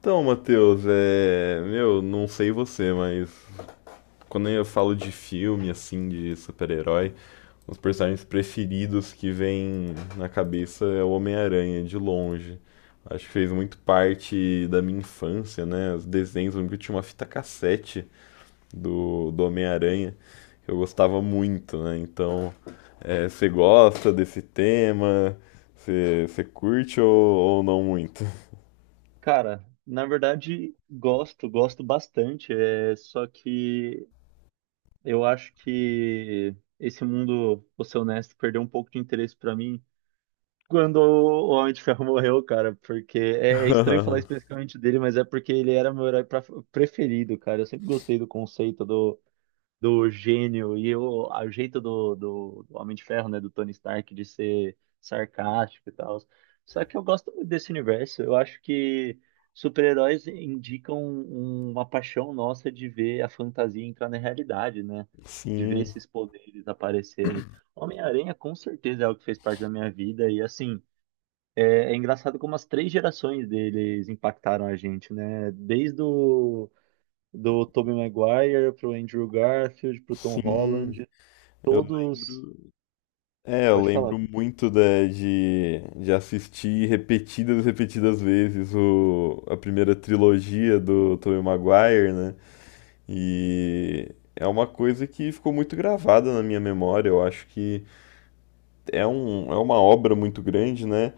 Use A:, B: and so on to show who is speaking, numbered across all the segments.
A: Então, Matheus, Meu, não sei você, mas quando eu falo de filme, assim, de super-herói, os personagens preferidos que vem na cabeça é o Homem-Aranha, de longe. Acho que fez muito parte da minha infância, né? Os desenhos, eu lembro que eu tinha uma fita cassete do Homem-Aranha, que eu gostava muito, né? Então, você gosta desse tema? Você curte ou não muito?
B: Cara, na verdade, gosto, gosto bastante. É, só que eu acho que esse mundo, vou ser honesto, perdeu um pouco de interesse pra mim quando o Homem de Ferro morreu, cara. Porque é, é estranho falar especificamente dele, mas é porque ele era meu preferido, cara. Eu sempre gostei do conceito do gênio e o jeito do Homem de Ferro, né, do Tony Stark, de ser sarcástico e tal. Só que eu gosto muito desse universo. Eu acho que super-heróis indicam uma paixão nossa de ver a fantasia entrar na realidade, né? De ver
A: Sim.
B: esses poderes aparecerem. Homem-Aranha com certeza é algo que fez parte da minha vida e assim. É, é engraçado como as três gerações deles impactaram a gente, né? Desde do Tobey Maguire pro Andrew Garfield, pro Tom
A: Sim,
B: Holland,
A: eu
B: todos.
A: lembro. Eu
B: Pode falar.
A: lembro
B: Cara.
A: muito de assistir repetidas vezes a primeira trilogia do Tobey Maguire, né? E é uma coisa que ficou muito gravada na minha memória. Eu acho que é uma obra muito grande, né?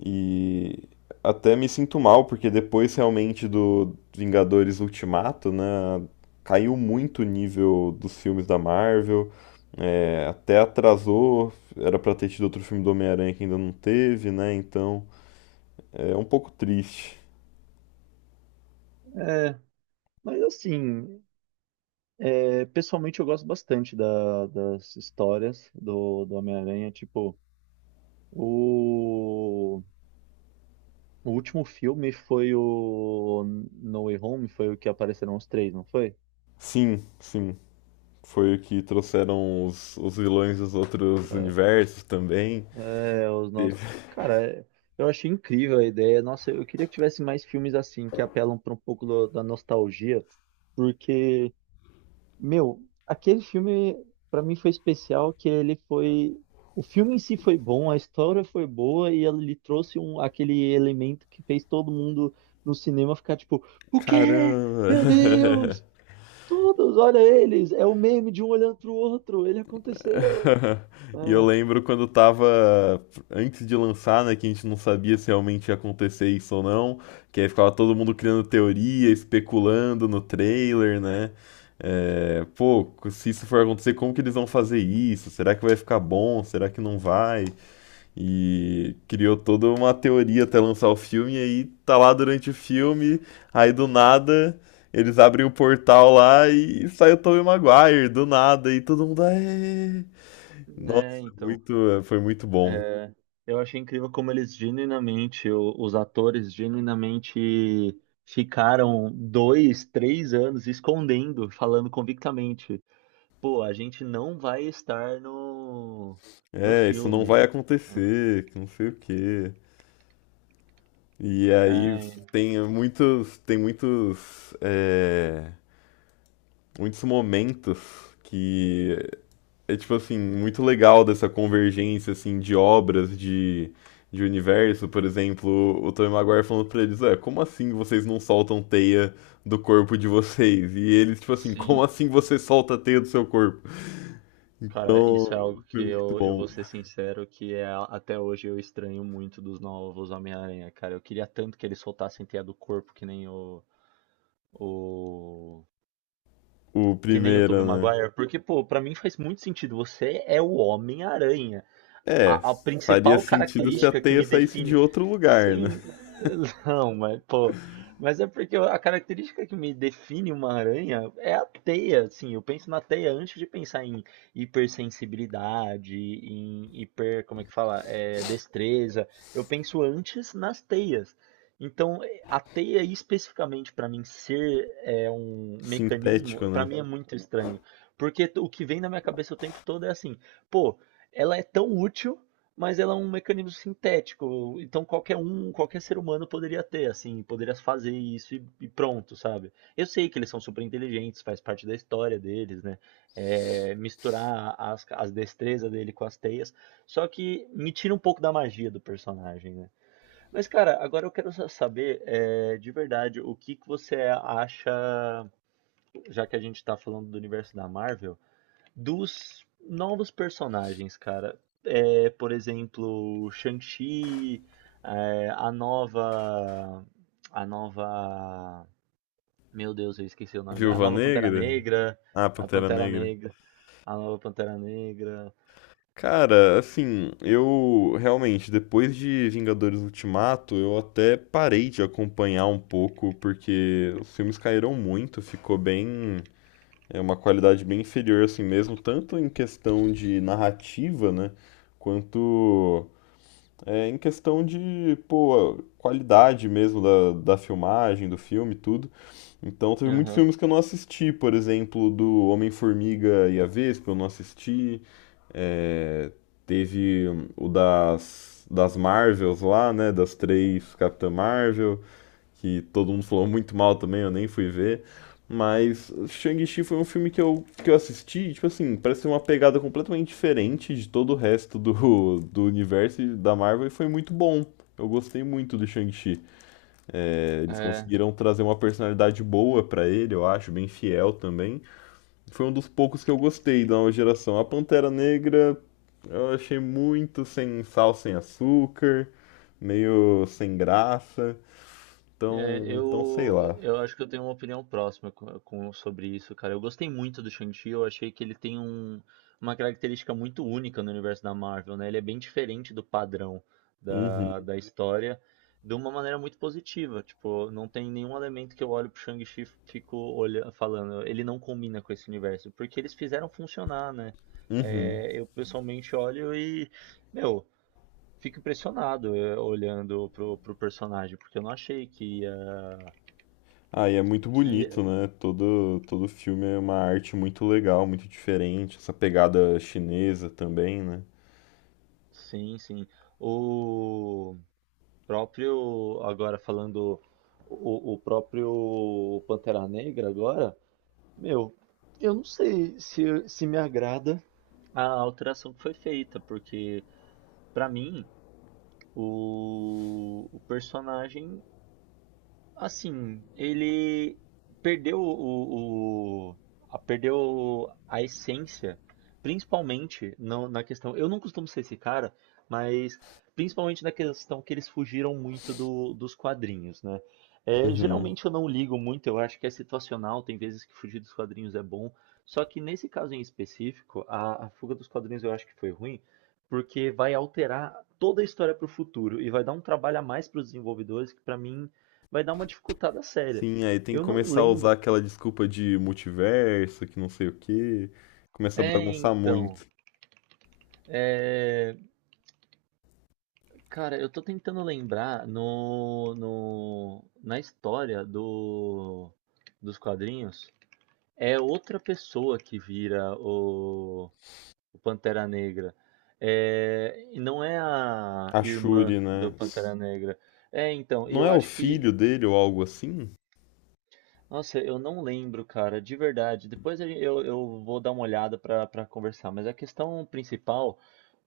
A: E até me sinto mal, porque depois realmente do Vingadores Ultimato, né, caiu muito o nível dos filmes da Marvel, até atrasou, era pra ter tido outro filme do Homem-Aranha que ainda não teve, né, então é um pouco triste.
B: É, mas assim, é, pessoalmente eu gosto bastante das histórias do Homem-Aranha. Tipo, o, o último filme foi o No Way Home, foi o que apareceram os três, não foi?
A: Sim, sim, foi o que trouxeram os vilões dos outros
B: É,
A: universos também.
B: é, os novos.
A: Teve-
B: Cara, é, eu achei incrível a ideia. Nossa, eu queria que tivesse mais filmes assim, que apelam para um pouco da nostalgia, porque meu, aquele filme pra mim foi especial que ele foi o filme em si foi bom, a história foi boa e ele trouxe um aquele elemento que fez todo mundo no cinema ficar tipo, o quê? Meu
A: Caramba!
B: Deus! Todos, olha eles, é o meme de um olhando pro outro, ele aconteceu.
A: E eu
B: É,
A: lembro quando tava antes de lançar, né, que a gente não sabia se realmente ia acontecer isso ou não, que aí ficava todo mundo criando teoria, especulando no trailer, né? É, pô, se isso for acontecer, como que eles vão fazer isso? Será que vai ficar bom? Será que não vai? E criou toda uma teoria até lançar o filme, e aí tá lá durante o filme, aí do nada eles abrem o portal lá e sai o Tobey Maguire, do nada, e todo mundo, "Aê!"
B: né,
A: Nossa,
B: então
A: muito, foi muito bom.
B: é, eu achei incrível como eles genuinamente, os atores genuinamente ficaram dois, três anos escondendo, falando convictamente, pô, a gente não vai estar no
A: É, isso não
B: filme.
A: vai acontecer, que não sei o quê. E aí
B: É,
A: tem muitos, muitos momentos que tipo assim, muito legal dessa convergência assim de obras de universo, por exemplo, o Tobey Maguire falando pra eles, como assim vocês não soltam teia do corpo de vocês? E eles tipo assim, como
B: sim,
A: assim você solta a teia do seu corpo?
B: cara, isso
A: Então,
B: é algo que
A: foi muito
B: eu
A: bom.
B: vou ser sincero, que é, até hoje eu estranho muito dos novos Homem-Aranha, cara. Eu queria tanto que eles soltassem teia do corpo, o
A: O
B: que nem o Tobey
A: primeiro, né?
B: Maguire. Porque, pô, pra mim faz muito sentido. Você é o Homem-Aranha
A: É,
B: a
A: faria
B: principal
A: sentido se a
B: característica que
A: teia
B: me
A: saísse de
B: define.
A: outro lugar, né?
B: Sim, não, mas pô. Mas é porque a característica que me define uma aranha é a teia, assim. Eu penso na teia antes de pensar em hipersensibilidade, em hiper, como é que fala? É, destreza. Eu penso antes nas teias. Então, a teia especificamente para mim ser é, um
A: Sintético,
B: mecanismo, para
A: né?
B: mim é muito estranho. Porque o que vem na minha cabeça o tempo todo é assim, pô, ela é tão útil, mas ela é um mecanismo sintético. Então qualquer um, qualquer ser humano poderia ter, assim, poderia fazer isso e pronto, sabe? Eu sei que eles são super inteligentes, faz parte da história deles, né? É, misturar as destrezas dele com as teias. Só que me tira um pouco da magia do personagem, né? Mas, cara, agora eu quero saber, é, de verdade, o que que você acha, já que a gente tá falando do universo da Marvel dos novos personagens, cara. É, por exemplo, Shang-Chi, é, a nova. A nova. Meu Deus, eu esqueci o nome dela. A
A: Viúva
B: nova Pantera
A: Negra?
B: Negra.
A: Ah,
B: A
A: Pantera
B: Pantera
A: Negra.
B: Negra. A nova Pantera Negra.
A: Cara, assim, eu realmente, depois de Vingadores Ultimato, eu até parei de acompanhar um pouco, porque os filmes caíram muito, ficou bem. É uma qualidade bem inferior, assim mesmo, tanto em questão de narrativa, né? Quanto em questão de, pô, qualidade mesmo da filmagem, do filme, tudo. Então, teve muitos
B: Aham.
A: filmes que eu não assisti, por exemplo, do Homem-Formiga e a Vespa, eu não assisti. É, teve o das Marvels lá, né, das três Capitã Marvel que todo mundo falou muito mal também, eu nem fui ver. Mas Shang-Chi foi um filme que eu assisti, tipo assim, parece ter uma pegada completamente diferente de todo o resto do universo e da Marvel e foi muito bom. Eu gostei muito do Shang-Chi. É, eles
B: É,
A: conseguiram trazer uma personalidade boa pra ele, eu acho, bem fiel também. Foi um dos poucos que eu gostei da nova geração. A Pantera Negra eu achei muito sem sal, sem açúcar, meio sem graça.
B: é,
A: Então, então sei lá.
B: eu acho que eu tenho uma opinião próxima sobre isso, cara. Eu gostei muito do Shang-Chi, eu achei que ele tem uma característica muito única no universo da Marvel, né? Ele é bem diferente do padrão
A: Uhum,
B: da história, de uma maneira muito positiva. Tipo, não tem nenhum elemento que eu olho pro Shang-Chi e fico olha, falando, ele não combina com esse universo, porque eles fizeram funcionar, né?
A: uhum.
B: É, eu pessoalmente olho e, meu, fico impressionado é, olhando pro personagem, porque eu não achei que
A: Ah, e é muito
B: que
A: bonito, né? Todo, todo filme é uma arte muito legal, muito diferente. Essa pegada chinesa também, né?
B: sim, sim. O próprio agora falando o próprio Pantera Negra agora, meu, eu não sei se se me agrada a alteração que foi feita, porque pra mim o personagem assim, ele perdeu perdeu a essência, principalmente na questão. Eu não costumo ser esse cara, mas principalmente na questão que eles fugiram muito dos quadrinhos, né? É,
A: Uhum.
B: geralmente eu não ligo muito, eu acho que é situacional, tem vezes que fugir dos quadrinhos é bom. Só que nesse caso em específico, a fuga dos quadrinhos eu acho que foi ruim, porque vai alterar toda a história para o futuro e vai dar um trabalho a mais para os desenvolvedores que para mim vai dar uma dificultada séria.
A: Sim, aí tem que
B: Eu não
A: começar a usar
B: lembro.
A: aquela desculpa de multiverso, que não sei o quê. Começa a
B: É,
A: bagunçar
B: então.
A: muito.
B: Cara, eu tô tentando lembrar no, no, na história dos quadrinhos. É outra pessoa que vira o Pantera Negra. É, e não é a
A: A
B: irmã
A: Shuri,
B: do
A: né? S-
B: Pantera Negra. É, então, e
A: Não
B: eu
A: é o
B: acho que
A: filho dele ou algo assim?
B: nossa, eu não lembro, cara, de verdade. Depois eu vou dar uma olhada pra conversar, mas a questão principal,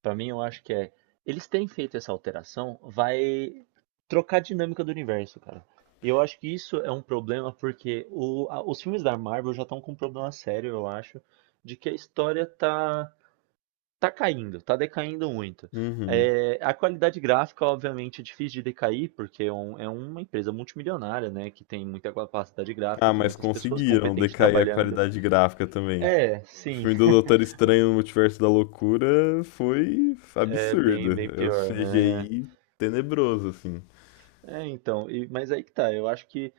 B: pra mim, eu acho que é, eles terem feito essa alteração vai trocar a dinâmica do universo, cara. E eu acho que isso é um problema porque os filmes da Marvel já estão com um problema sério, eu acho, de que a história tá tá caindo, tá decaindo muito.
A: Uhum.
B: É, a qualidade gráfica, obviamente, é difícil de decair, porque é, é uma empresa multimilionária, né? Que tem muita capacidade gráfica,
A: Ah,
B: tem
A: mas
B: muitas pessoas
A: conseguiram
B: competentes
A: decair a
B: trabalhando.
A: qualidade gráfica também.
B: É,
A: O
B: sim,
A: filme do Doutor Estranho no Multiverso da Loucura foi
B: é bem,
A: absurdo.
B: bem
A: É um
B: pior, né?
A: CGI tenebroso, assim.
B: É, então, mas aí que tá, eu acho que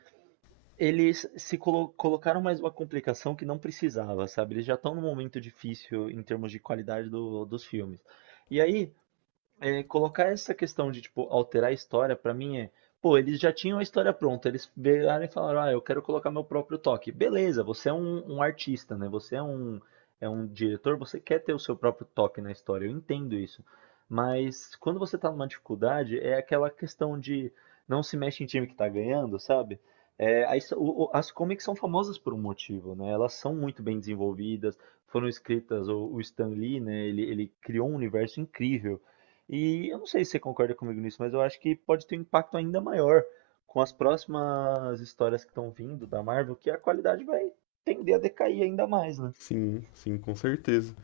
B: eles se colocaram mais uma complicação que não precisava, sabe? Eles já estão num momento difícil em termos de qualidade dos filmes. E aí, é, colocar essa questão de, tipo, alterar a história, pra mim é. Pô, eles já tinham a história pronta, eles viraram e falaram, ah, eu quero colocar meu próprio toque. Beleza, você é um, um artista, né? Você é um diretor, você quer ter o seu próprio toque na história, eu entendo isso. Mas quando você tá numa dificuldade, é aquela questão de não se mexe em time que tá ganhando, sabe? É, aí as comics são famosas por um motivo, né? Elas são muito bem desenvolvidas, foram escritas, o Stan Lee, né? Ele criou um universo incrível. E eu não sei se você concorda comigo nisso, mas eu acho que pode ter um impacto ainda maior com as próximas histórias que estão vindo da Marvel, que a qualidade vai tender a decair ainda mais, né?
A: Sim, sim, com certeza.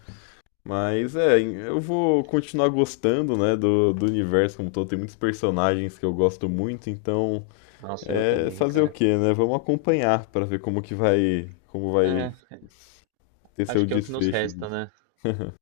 A: Mas é, eu vou continuar gostando, né, do universo como um todo. Tem muitos personagens que eu gosto muito, então
B: Nossa, eu
A: é
B: também,
A: fazer o
B: cara.
A: quê, né? Vamos acompanhar pra ver como que vai, como vai
B: É,
A: ter seu
B: acho que é o que nos
A: desfecho
B: resta,
A: disso.
B: né?